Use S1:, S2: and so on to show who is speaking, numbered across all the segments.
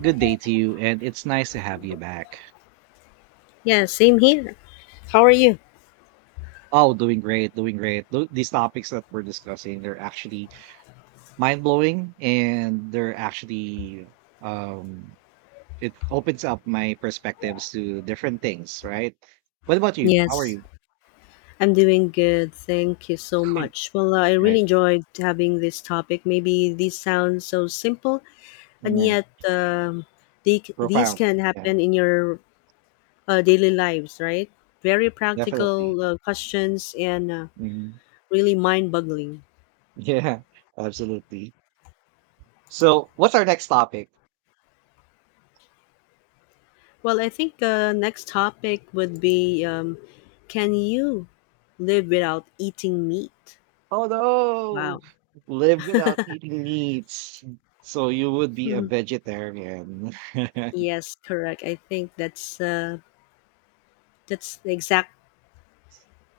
S1: Good day to you, and it's nice to have you back.
S2: Yeah, same here. How are you?
S1: Oh, doing great, doing great. These topics that we're discussing, they're actually mind blowing, and they're actually um, it opens up my perspectives to different things, right? What about you? How are
S2: Yes,
S1: you?
S2: I'm doing good. Thank you so much. Well, I really
S1: Right.
S2: enjoyed having this topic. Maybe these sound so simple, and
S1: Hmm.
S2: yet they, these
S1: Profound.
S2: can
S1: Yeah,
S2: happen in your daily lives, right? Very
S1: definitely.
S2: practical questions and
S1: Mhm.
S2: really mind boggling.
S1: Yeah, absolutely. So, what's our next topic?
S2: Well, I think next topic would be can you live without eating meat?
S1: Oh no!
S2: Wow.
S1: Live without eating meats. So you would be a vegetarian.
S2: Yes, correct. I think that's that's the exact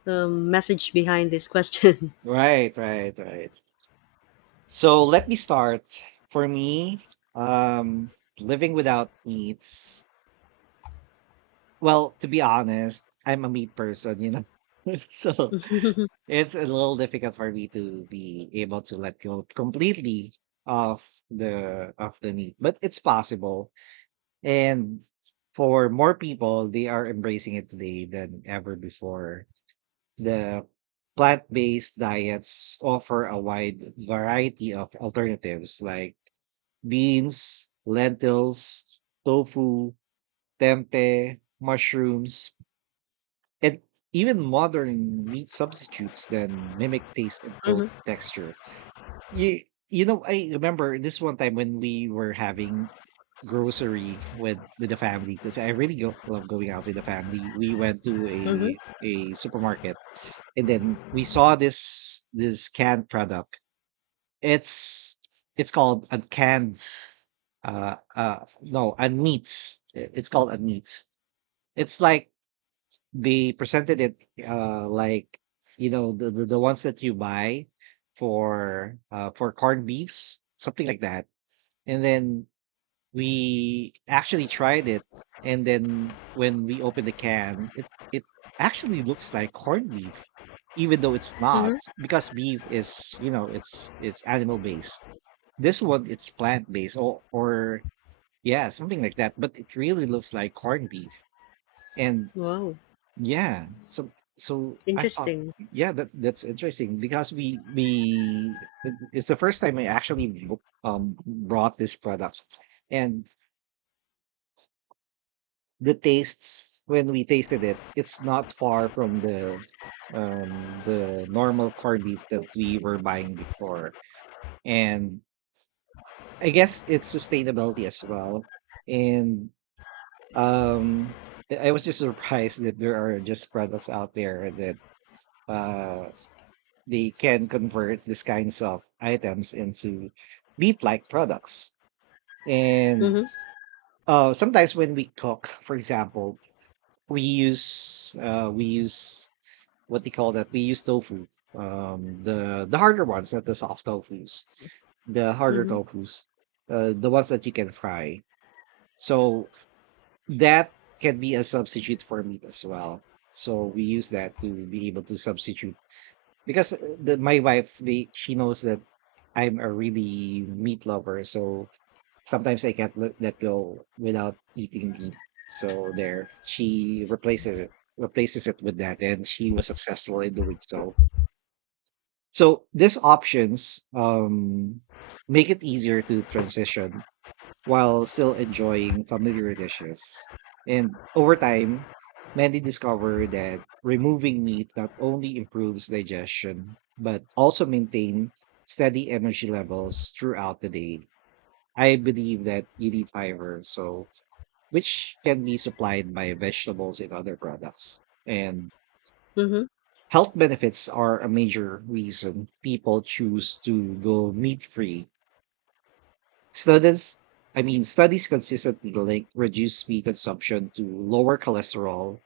S2: message behind this question.
S1: Right, right, right. So let me start. For me, um, living without meats. Well, to be honest, I'm a meat person, So
S2: Mm-hmm,
S1: it's a little difficult for me to be able to let go completely of the meat, but it's possible. And for more people, they are embracing it today than ever before. The plant based diets offer a wide variety of alternatives like beans, lentils, tofu, tempeh, mushrooms, and even modern meat substitutes that mimic taste and cold texture. You, you know, I remember this one time when we were having grocery with the family because I really love going out with the family. We went to
S2: hmm,
S1: a supermarket and then we saw this canned product. It's it's called uncanned no unmeats. It's called unmeats. It's like they presented it like the the ones that you buy for corned beefs, something like that. And then we actually tried it, and then when we opened the can, it actually looks like corned beef, even though it's not,
S2: hmm.
S1: because beef is it's animal based. This one it's plant based, or yeah, something like that. But it really looks like corned beef, and
S2: Wow,
S1: yeah, so I thought
S2: interesting.
S1: yeah that that's interesting because it's the first time I actually brought this product and the tastes when we tasted it, it's not far from the normal corned beef that we were buying before. And I guess it's sustainability as well. And um I I was just surprised that there are just products out there that uh they can convert these kinds of items into meat like products. And
S2: Mm-hmm,
S1: sometimes when we cook, for example, we use what they call that. We use tofu, the harder ones, not the soft tofu's, the harder
S2: hmm,
S1: tofu's, the ones that you can fry. So that can be a substitute for meat as well. So we use that to be able to substitute because the, my wife, they, she knows that I'm a really meat lover, so sometimes I can't let that go without eating meat. So there, she replaces it with that, and she was successful in doing so. So these options make it easier to transition while still enjoying familiar dishes. And over time, many discover that removing meat not only improves digestion, but also maintain steady energy levels throughout the day. I believe that you need fiber, so which can be supplied by vegetables and other products. And
S2: hmm,
S1: health benefits are a major reason people choose to go meat free. Studies, studies consistently link reduced meat consumption to lower cholesterol,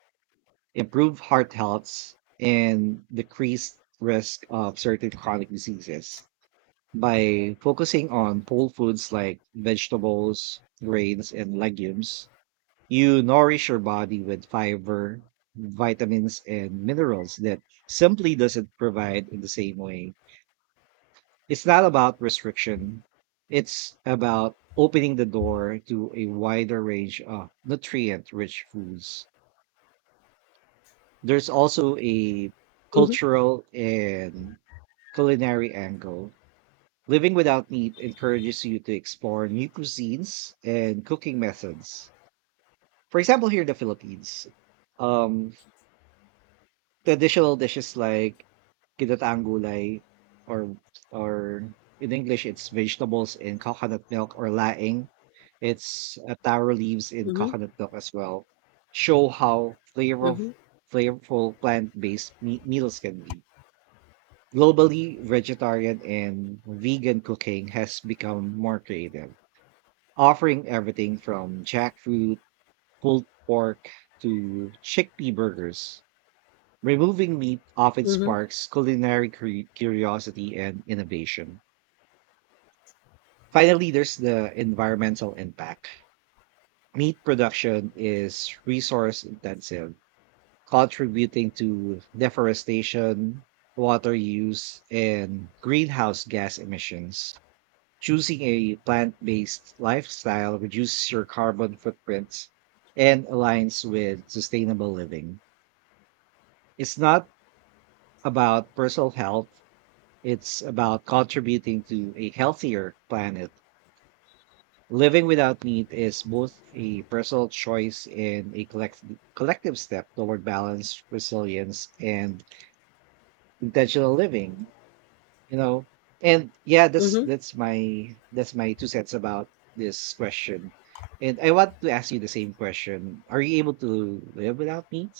S1: improve heart health, and decreased risk of certain chronic diseases. By focusing on whole foods like vegetables, grains, and legumes, you nourish your body with fiber, vitamins, and minerals that simply doesn't provide in the same way. It's not about restriction, it's about opening the door to a wider range of nutrient rich foods. There's also a
S2: hmm,
S1: cultural and culinary angle. Living without meat encourages you to explore new cuisines and cooking methods. For example, here in the Philippines, um, traditional dishes like ginataang gulay or or in English it's vegetables in coconut milk or laing. It's taro leaves in
S2: hmm,
S1: coconut milk as well. Show how
S2: hmm,
S1: flavorful meals can be. Globally, vegetarian and vegan cooking has become more creative, offering everything from jackfruit, pulled pork to chickpea burgers. Removing meat often
S2: hmm,
S1: sparks curiosity and innovation. Finally, there's the environmental impact. Meat production is resource intensive, contributing to deforestation, water use, and greenhouse gas emissions. Choosing a plant based lifestyle reduces your carbon footprint and aligns with sustainable living. It's not about personal health. It's about contributing to a healthier planet. Living without meat is both a personal choice and a collective step toward balance, resilience, and intentional living. You know, and yeah,
S2: hmm.
S1: that's my two cents about this question. And I want to ask you the same question: are you able to live without meat?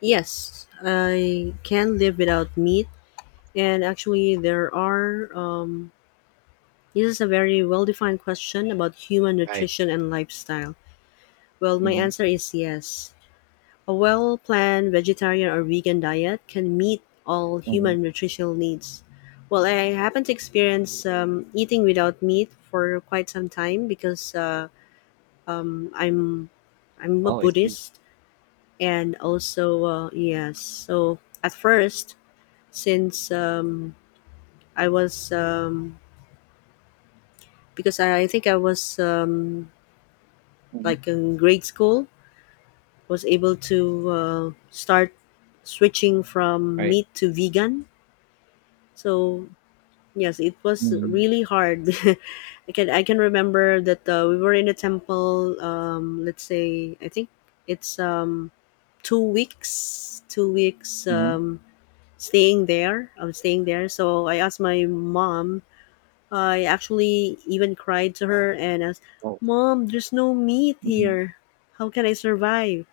S2: Yes, I can live without meat, and actually, there are. This is a very well-defined question about human
S1: Right.
S2: nutrition and lifestyle. Well, my
S1: Hmm.
S2: answer is yes. A well-planned vegetarian or vegan diet can meet all
S1: Hmm.
S2: human nutritional needs. Well, I happen to experience eating without meat for quite some time because um, I'm I'm a
S1: Oh, I see.
S2: Buddhist and also yes. So at first, since I was because I think I was
S1: Mhm.
S2: like in grade school, was able to start switching from
S1: Right.
S2: meat to vegan. So yes, it was
S1: Mm-hmm.
S2: really hard. I can remember that we were in a temple. Let's say I think it's 2 weeks, 2 weeks staying there. I was staying there. So I asked my mom. I actually even cried to her and asked,
S1: Oh.
S2: "Mom, there's no meat
S1: Hmm.
S2: here. How can I survive?"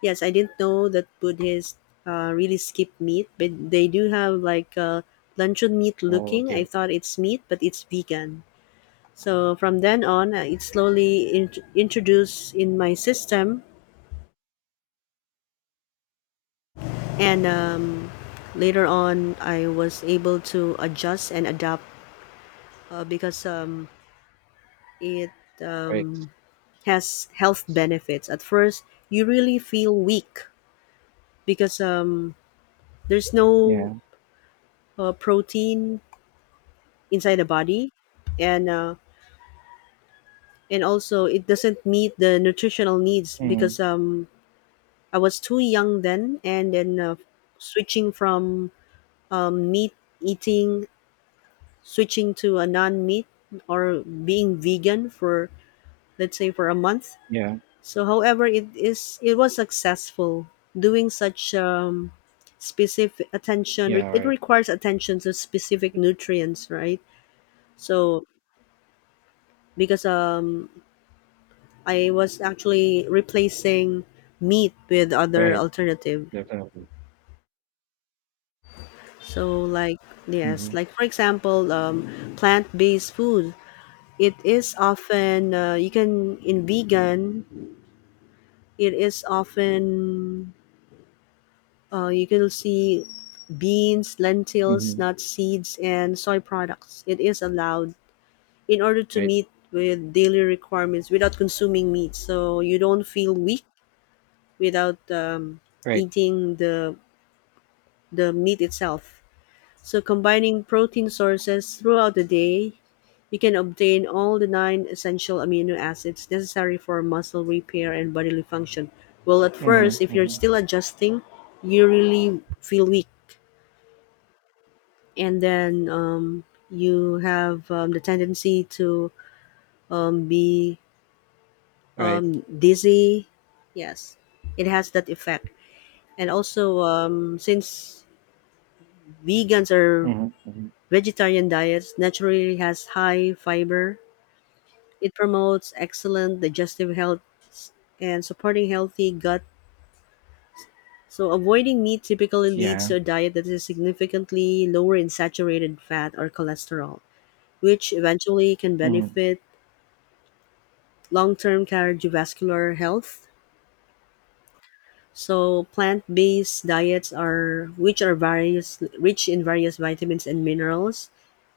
S2: Yes, I didn't know that Buddhists really skip meat, but they do have like luncheon meat
S1: Oh,
S2: looking. I
S1: okay.
S2: thought it's meat, but it's vegan. So from then on, it slowly introduced in my system, and later on, I was able to adjust and adapt because it
S1: Right.
S2: um, has health benefits. At first, you really feel weak because there's no
S1: Yeah.
S2: protein inside the body, and and also it doesn't meet the nutritional needs
S1: Mm.
S2: because I was too young then, and then switching from meat eating, switching to a non-meat or being vegan for, let's say, for a month.
S1: Yeah.
S2: So however it is, it was successful doing such specific attention.
S1: Yeah.
S2: It
S1: Right.
S2: requires attention to specific nutrients, right? So because I was actually replacing meat with other
S1: Right.
S2: alternative.
S1: Definitely.
S2: So like yes,
S1: Mhm.
S2: like for example, plant-based food. It is often you can in vegan. It is often you can see beans, lentils,
S1: Mhm.
S2: nuts, seeds, and soy products. It is allowed in order to
S1: Right.
S2: meet with daily requirements without consuming meat. So you don't feel weak without
S1: Right.
S2: eating the meat itself. So combining protein sources throughout the day, you can obtain all the nine essential amino acids necessary for muscle repair and bodily function. Well, at first,
S1: Mhm.
S2: if you're
S1: Mhm.
S2: still adjusting, you really feel weak, and then you have the tendency to be
S1: Right.
S2: dizzy. Yes, it has that effect. And also, since vegans are...
S1: Mhm. Mhm.
S2: Vegetarian diets naturally has high fiber. It promotes excellent digestive health and supporting healthy gut. So avoiding meat typically leads
S1: Yeah.
S2: to a diet that is significantly lower in saturated fat or cholesterol, which eventually can
S1: Mhm.
S2: benefit long-term cardiovascular health. So plant-based diets are, which are various, rich in various vitamins and minerals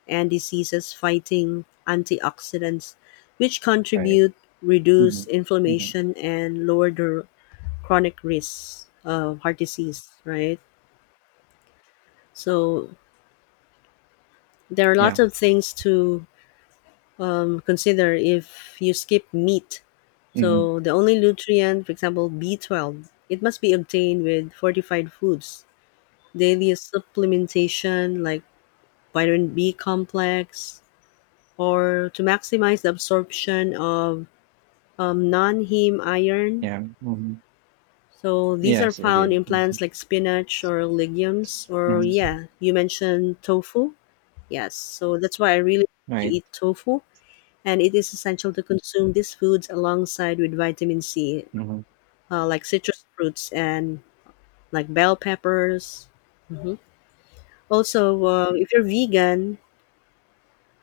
S2: and diseases fighting antioxidants which
S1: Right.
S2: contribute reduce
S1: Mhm. Mhm.
S2: inflammation and lower the chronic risks of heart disease, right? So there are
S1: Yeah.
S2: lots of things to consider if you skip meat.
S1: Mhm.
S2: So the only nutrient, for example, B12, it must be obtained with fortified foods, daily supplementation like vitamin b complex, or to maximize the absorption of non-heme iron.
S1: Yeah. Mhm.
S2: So these are
S1: Yes, it
S2: found
S1: did.
S2: in
S1: Mhm.
S2: plants like spinach or legumes, or
S1: Mhm.
S2: yeah, you mentioned tofu. Yes, so that's why I really like to
S1: Right.
S2: eat tofu, and it is essential to consume these foods alongside with vitamin C,
S1: Mhm.
S2: like citrus fruits and like bell peppers. Mhm. Also, if you're vegan,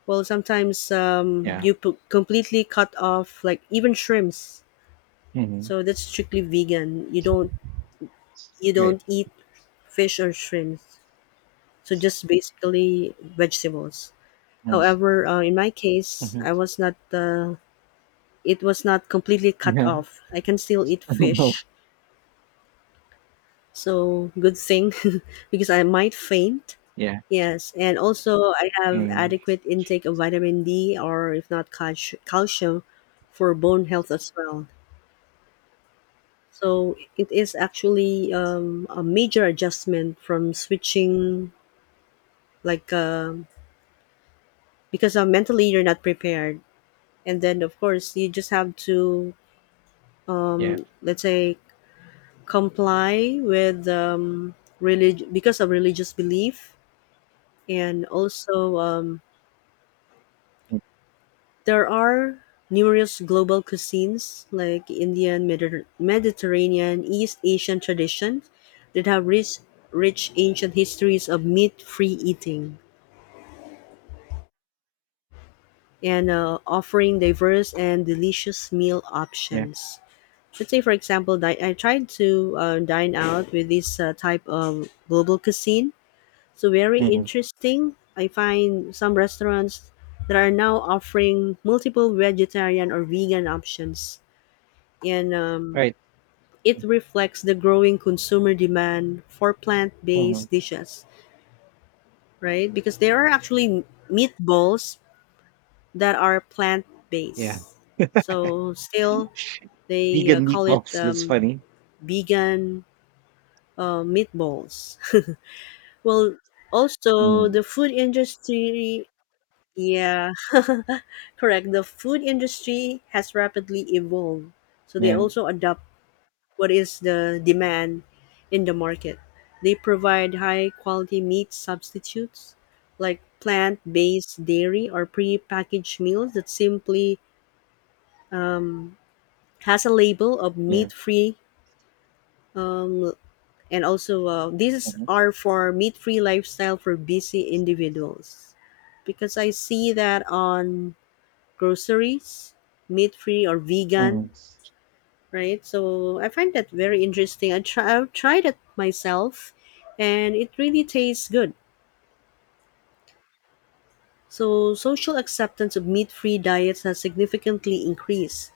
S2: well, sometimes
S1: Yeah.
S2: you completely cut off, like even shrimps.
S1: Mhm.
S2: So that's strictly vegan. You don't you
S1: Right.
S2: don't eat fish or shrimps. So just basically vegetables.
S1: Mhm.
S2: However, in my case,
S1: Mhm.
S2: I was not. It was not completely cut
S1: Yeah.
S2: off. I can still eat fish. So good thing, because I might faint.
S1: Yeah.
S2: Yes, and also I have
S1: Mhm.
S2: adequate intake of vitamin D, or if not, calcium for bone health as well. So it is actually a major adjustment from switching, like because mentally you're not prepared, and then of course you just have to,
S1: Yeah.
S2: let's say, comply with because of religious belief. And also
S1: Mm.
S2: there are numerous global cuisines like Indian, Mediterranean, East Asian traditions that have rich, rich ancient histories of meat-free eating, and offering diverse and delicious meal
S1: Yeah.
S2: options. Let's say, for example, I tried to dine out with this type of global cuisine. So very
S1: Mhm.
S2: interesting, I find some restaurants that are now offering multiple vegetarian or vegan options, and
S1: Right.
S2: it reflects the growing consumer demand for
S1: Mhm.
S2: plant-based dishes, right? Because there are actually meatballs that are
S1: Yeah.
S2: plant-based, so still they
S1: Vegan
S2: call it
S1: meatballs. That's funny.
S2: vegan meatballs. Well, also
S1: Mm.
S2: the food industry, yeah, correct. The food industry has rapidly evolved, so they
S1: Yeah.
S2: also adopt what is the demand in the market. They provide high quality meat substitutes like plant based dairy or pre packaged meals that simply um, has a label of
S1: Yeah.
S2: meat free, um, and also these
S1: Mm-hmm.
S2: are for meat-free lifestyle for busy individuals. Because I see that on groceries, meat-free or vegan,
S1: Mhm.
S2: right? So I find that very interesting. I try, I've tried it myself, and it really tastes good. So social acceptance of meat-free diets has significantly increased,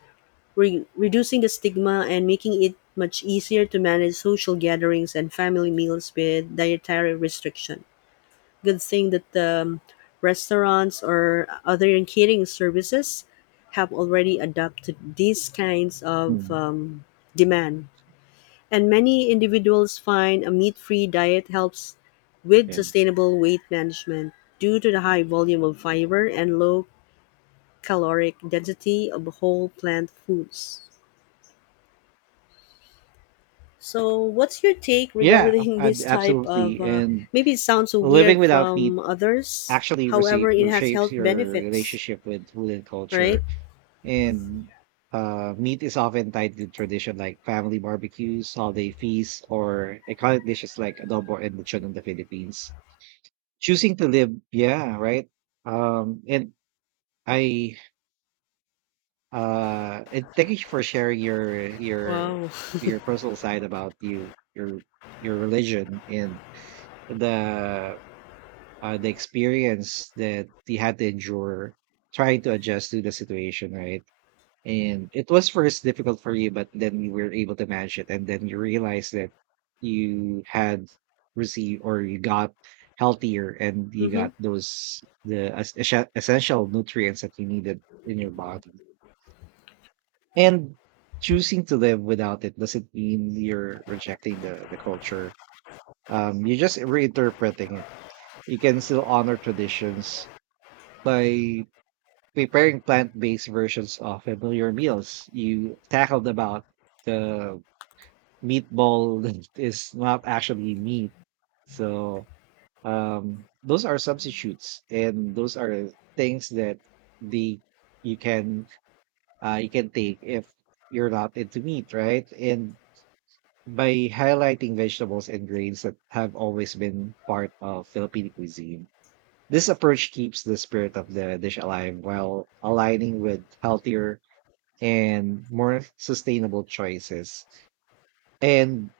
S2: reducing the stigma and making it much easier to manage social gatherings and family meals with dietary restrictions. Good thing that the restaurants or other catering services have already adopted these kinds of
S1: Mm.
S2: demand. And many individuals find a meat free diet helps with
S1: Yeah.
S2: sustainable weight management due to the high volume of fiber and low caloric density of whole plant foods. So, what's your take
S1: Yeah,
S2: regarding
S1: ad
S2: this type of?
S1: absolutely,
S2: Uh,
S1: and
S2: maybe it sounds so
S1: living
S2: weird
S1: without meat
S2: from others.
S1: actually receive
S2: However, it has
S1: reshapes
S2: health
S1: your
S2: benefits.
S1: relationship with food and
S2: Right?
S1: culture, and, meat is often tied to tradition like family barbecues, holiday feasts, or iconic dishes like adobo and lechon in the Philippines. Choosing to live yeah, right? Um, and I, and thank you for sharing
S2: Wow.
S1: your personal side about your religion and the the experience that he had to endure trying to adjust to the situation, right? And it was first difficult for you, but then you were able to manage it, and then you realized that you had received or you got healthier and you
S2: Mhm.
S1: got those the es- es- essential nutrients that you needed in your body. And choosing to live without it doesn't mean you're rejecting the culture. You're just reinterpreting it. You can still honor traditions by preparing plant-based versions of familiar meals. You tackled about the meatball that is not actually meat. So those are substitutes, and those are things that the you can you can take if you're not into meat, right? And by highlighting vegetables and grains that have always been part of Filipino cuisine. This approach keeps the spirit of the dish alive while aligning with healthier and more sustainable choices. And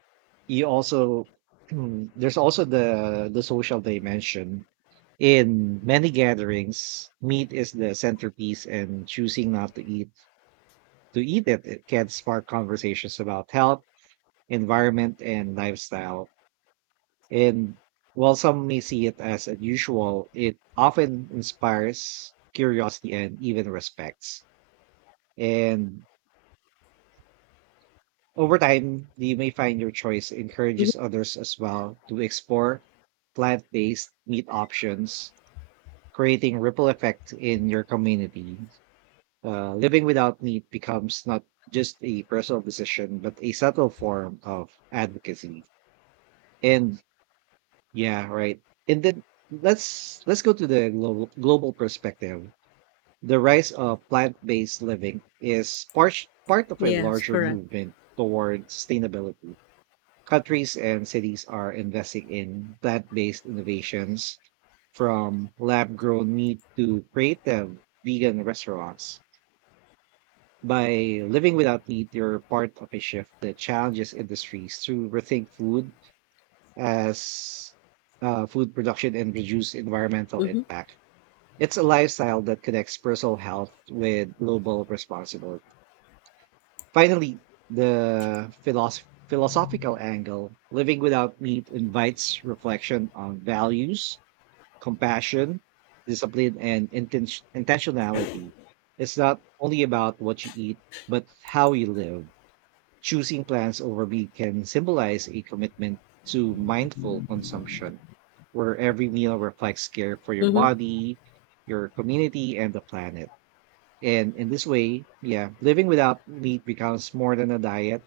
S1: you also there's also the social dimension. In many gatherings, meat is the centerpiece and choosing not to eat it, it can spark conversations about health, environment, and lifestyle. And while some may see it as unusual, it often inspires curiosity and even respects. And over time, you may find your choice
S2: Mhm.
S1: encourages others as well to explore plant based meat options, creating ripple effect in your community. Living without meat becomes not just a personal decision, but a subtle form of advocacy. And yeah, right. And then let's go to the global perspective. The rise of plant-based living is part of a
S2: Yes,
S1: larger
S2: correct.
S1: movement toward sustainability. Countries and cities are investing in plant-based innovations from lab-grown meat to creative vegan restaurants. By living without meat, you're part of a shift that challenges industries to rethink food as food production and reduce environmental
S2: Mhm.
S1: impact. It's a lifestyle that connects personal health with global responsibility. Finally, the philosophical angle living without meat invites reflection on values, compassion, discipline, and intentionality. It's not only about what you eat, but how you live. Choosing plants over meat can symbolize a commitment to mindful consumption, where every meal reflects care for your
S2: Mhm.
S1: body, your community, and the planet. And in this way, yeah, living without meat becomes more than a diet.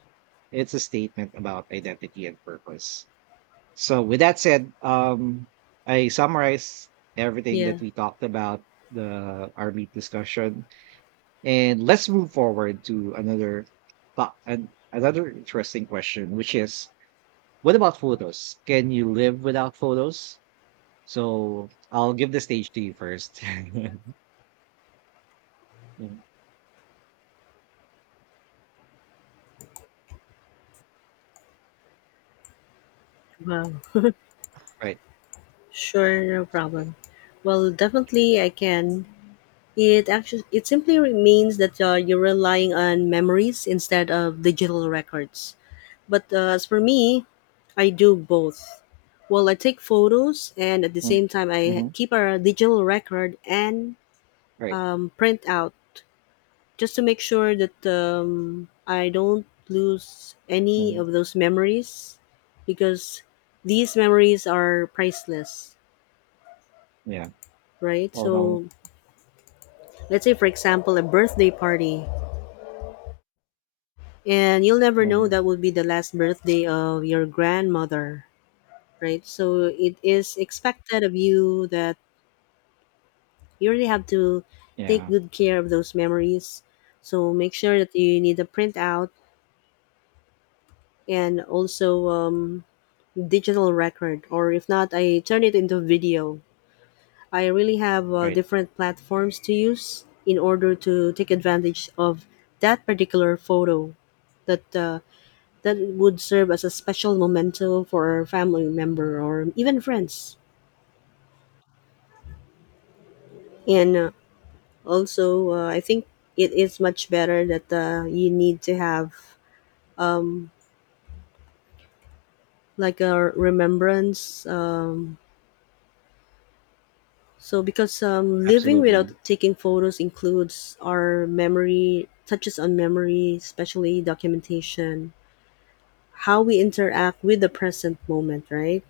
S1: It's a statement about identity and purpose. So, with that said, I summarize everything that
S2: Yeah.
S1: we talked about the our meat discussion and let's move forward to another thought and another interesting question, which is what about photos? Can you live without photos? So I'll give the stage to you first. Mm,
S2: Wow.
S1: right.
S2: Sure, no problem. Well, definitely I can. It actually, it simply means that you're relying on memories instead of digital records. But as for me, I do both. Well, I take photos, and at the
S1: Mm-hmm.
S2: same time I
S1: Mm-hmm.
S2: keep a digital record and
S1: Right.
S2: print out just to make sure that I don't lose any
S1: Mhm.
S2: of those memories, because these memories are priceless,
S1: Yeah.
S2: right?
S1: Oh no.
S2: So, let's say, for example, a birthday party, and you'll never know
S1: Hmm.
S2: that would be the last birthday of your grandmother, right? So, it is expected of you that you really have to take
S1: Yeah.
S2: good care of those memories. So, make sure that you need a printout and also digital record, or if not, I turn it into video. I really have
S1: Right.
S2: different platforms to use in order to take advantage of that particular photo that uh, that would serve as a special memento for a family member or even friends, and also I think it is much better that you need to have um, like a remembrance, so, because living without
S1: Absolutely.
S2: taking photos includes our memory, touches on memory, especially documentation, how we interact with the present moment, right?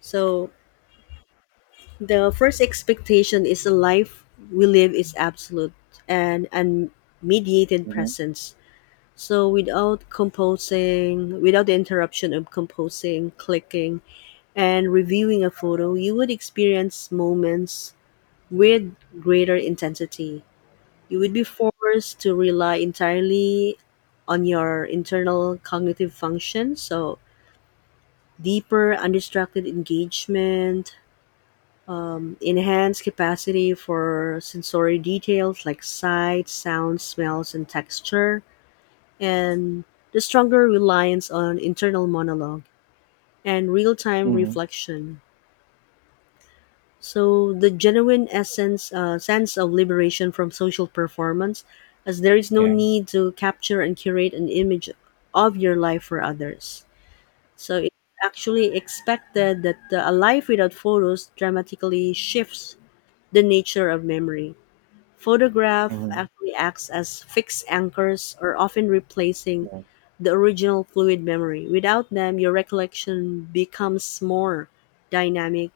S2: So, the first expectation is a life we live is absolute and unmediated
S1: Hmm.
S2: presence. So, without composing, without the interruption of composing, clicking, and reviewing a photo, you would experience moments with greater intensity. You would be forced to rely entirely on your internal cognitive function. So, deeper, undistracted engagement, enhanced capacity for sensory details like sight, sound, smells, and texture, and the stronger reliance on internal monologue and real time
S1: Hmm.
S2: reflection. So the genuine essence, sense of liberation from social performance, as there is no
S1: Yeah.
S2: need to capture and curate an image of your life for others. So it's actually expected that a life without photos dramatically shifts the nature of memory. Photograph
S1: Hmm.
S2: actually acts as fixed anchors, or often replacing
S1: Yeah.
S2: the original fluid memory. Without them, your recollection becomes more dynamic,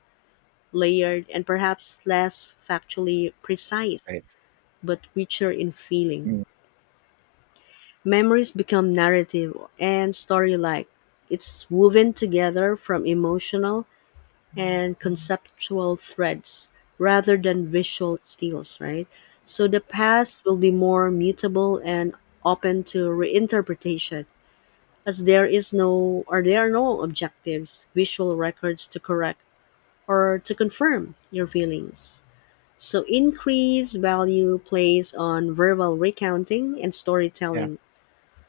S2: layered, and perhaps less factually precise,
S1: Right.
S2: but richer in feeling.
S1: Mm.
S2: Memories become narrative and story like. It's woven together from emotional and conceptual threads rather than visual steals, right? So the past will be more mutable and open to reinterpretation, as there is no, or there are no objectives, visual records to correct or to confirm your feelings. So, increased value placed on verbal recounting and
S1: Yeah.
S2: storytelling.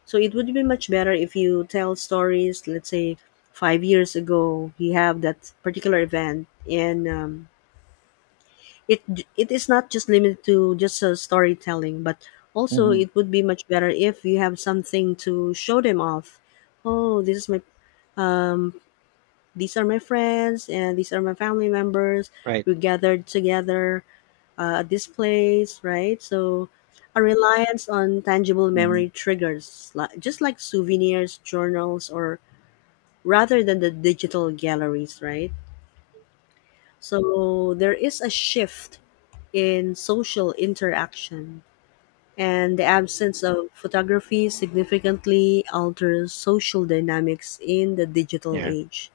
S2: So, it would be much better if you tell stories, let's say, 5 years ago, you have that particular event, and it it is not just limited to just storytelling, but also
S1: Hmm.
S2: it would be much better if you have something to show them off. Oh, this is my these are my friends, and these are my family members.
S1: Right.
S2: We gathered together, displays, right? So a reliance on tangible
S1: Hmm.
S2: memory triggers, just like souvenirs, journals, or rather than the digital galleries, right? So there is a shift in social interaction, and the absence of photography significantly alters social dynamics in the digital
S1: Yeah.
S2: age.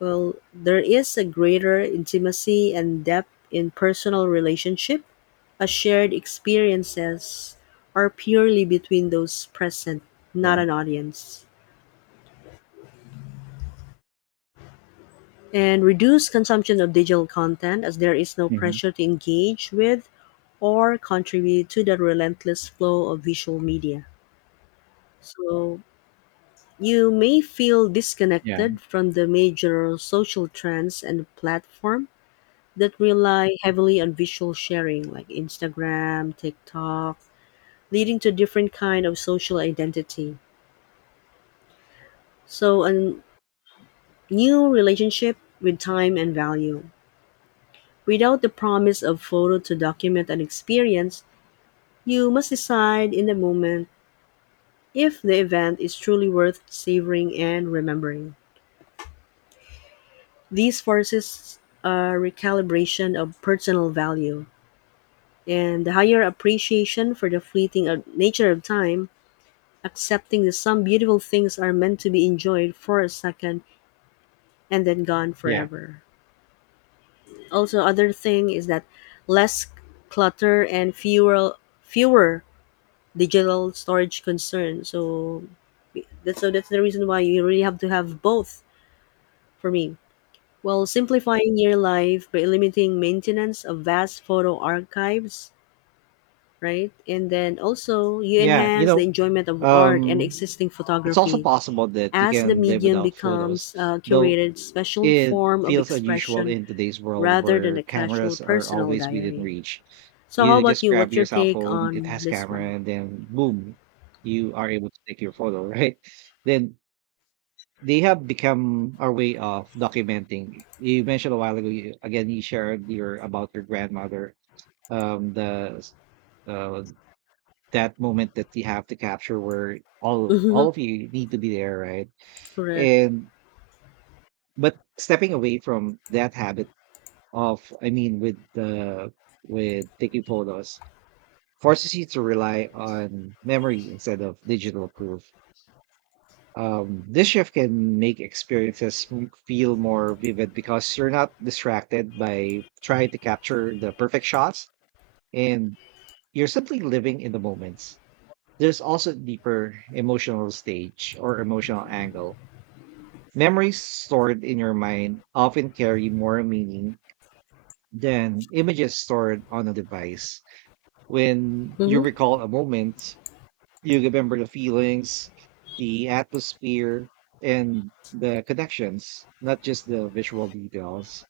S2: Well, there is a greater intimacy and depth in personal relationship, as shared experiences are purely between those present, not
S1: Yeah.
S2: an audience. And reduce consumption of digital content as there is no
S1: Hmm.
S2: pressure to engage with or contribute to the relentless flow of visual media. So you may feel
S1: Yeah.
S2: disconnected from the major social trends and platform that rely heavily on visual sharing like Instagram, TikTok, leading to different kind of social identity. So a new relationship with time and value. Without the promise of photo to document an experience, you must decide in the moment if the event is truly worth savoring and remembering. These forces a recalibration of personal value and the higher appreciation for the fleeting of nature of time. Accepting that some beautiful things are meant to be enjoyed for a second and then gone
S1: Yeah.
S2: forever. Also, other thing is that less clutter and fewer digital storage concerns. So that's, so that's the reason why you really have to have both for me. Well, simplifying your life by limiting maintenance of vast photo archives, right? And then also you
S1: Yeah. You
S2: enhance the
S1: know,
S2: enjoyment of art and
S1: um,
S2: existing
S1: it's also
S2: photography
S1: possible that you
S2: as the
S1: can live
S2: medium
S1: without photos,
S2: becomes a
S1: though
S2: curated special
S1: it
S2: form of
S1: feels unusual
S2: expression
S1: in today's world
S2: rather than
S1: where
S2: a casual
S1: cameras are
S2: personal
S1: always within
S2: diary.
S1: reach.
S2: So how
S1: You
S2: about
S1: just
S2: you?
S1: grab
S2: What's your
S1: your cell
S2: take
S1: phone, it
S2: on
S1: has
S2: this
S1: camera,
S2: one?
S1: and then boom, you are able to take your photo, right? Then they have become our way of documenting. You mentioned a while ago, you, again, you shared your about your grandmother, um, the s- uh, that moment that you have to capture where
S2: Mm-hmm.
S1: all of you need to be there, right?
S2: Correct.
S1: And but stepping away from that habit of, I mean, with the with taking photos forces you to rely on memory instead of digital proof. This shift can make experiences feel more vivid because you're not distracted by trying to capture the perfect shots and you're simply living in the moments. There's also a deeper emotional stage or emotional angle. Memories stored in your mind often carry more meaning than images stored on a device. When you
S2: Mm-hmm,
S1: recall a moment, you remember the feelings, the atmosphere, and the connections, not just the visual details.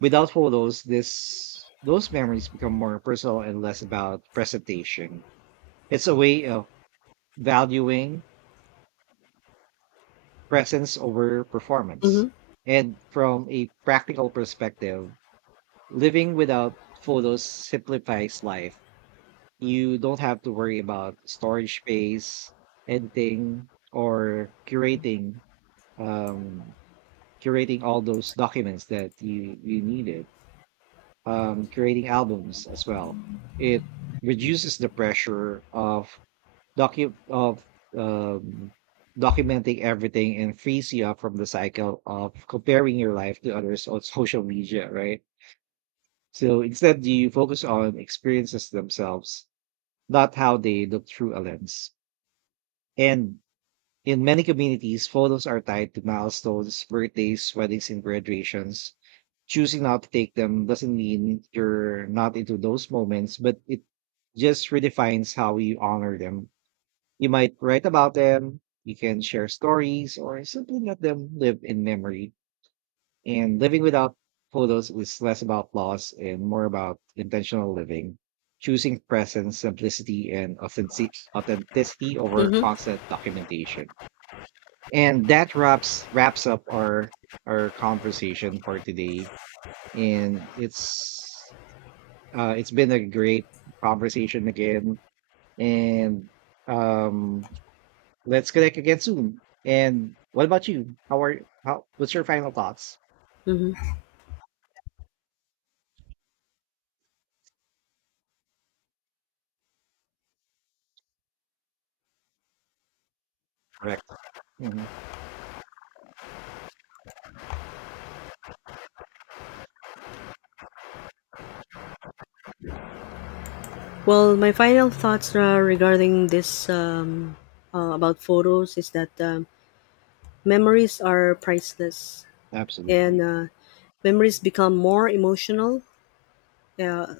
S1: Without photos, this those memories become more personal and less about presentation. It's a way of valuing presence over performance.
S2: mm-hmm,
S1: And from a practical perspective, living without photos simplifies life. You don't have to worry about storage space, editing, or um, curating all those documents that you needed. Curating albums as well. It reduces the pressure of docu of um, documenting everything and frees you up from the cycle of comparing your life to others on social media, right? So instead, you focus on experiences themselves, not how they look through a lens. And in many communities, photos are tied to milestones, birthdays, weddings, and graduations. Choosing not to take them doesn't mean you're not into those moments, but it just redefines how you honor them. You might write about them, you can share stories, or simply let them live in memory. And living without photos is less about loss and more about intentional living, choosing presence, simplicity, and authenticity over
S2: mm-hmm,
S1: constant documentation. And that wraps up our conversation for today. And it's been a great conversation again. And um, let's connect again soon. And what about you? How are how? What's your final thoughts?
S2: mm-hmm.
S1: Correct. Hmm.
S2: Well, my final thoughts regarding this, about photos is that memories are priceless, and
S1: Absolutely.
S2: memories become more emotional. Uh,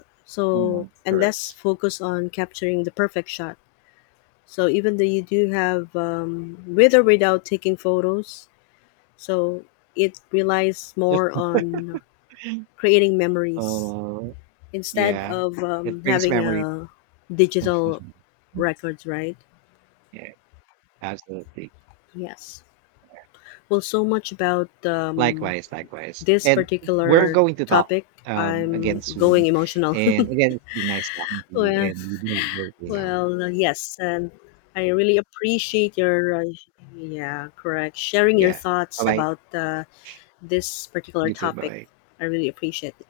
S1: Hmm,
S2: so and less
S1: correct.
S2: focus on capturing the perfect shot. So even though you do have, with or without taking photos, so it relies more on creating memories
S1: Uh,
S2: instead
S1: yeah,
S2: of
S1: it brings
S2: having
S1: memories.
S2: a digital records, right?
S1: Yeah, absolutely.
S2: Yes. Well, so much about
S1: Likewise, likewise.
S2: this
S1: And we're
S2: particular
S1: going to talk
S2: topic.
S1: um,
S2: I'm
S1: again
S2: going
S1: soon.
S2: emotional.
S1: And again, it's been nice talking to you.
S2: well,
S1: And you do have a great day now.
S2: well, yes, and I really appreciate your, yeah, correct, sharing your
S1: Yeah. Bye
S2: thoughts
S1: bye.
S2: about this particular
S1: You too. Bye
S2: topic.
S1: bye.
S2: I really appreciate it.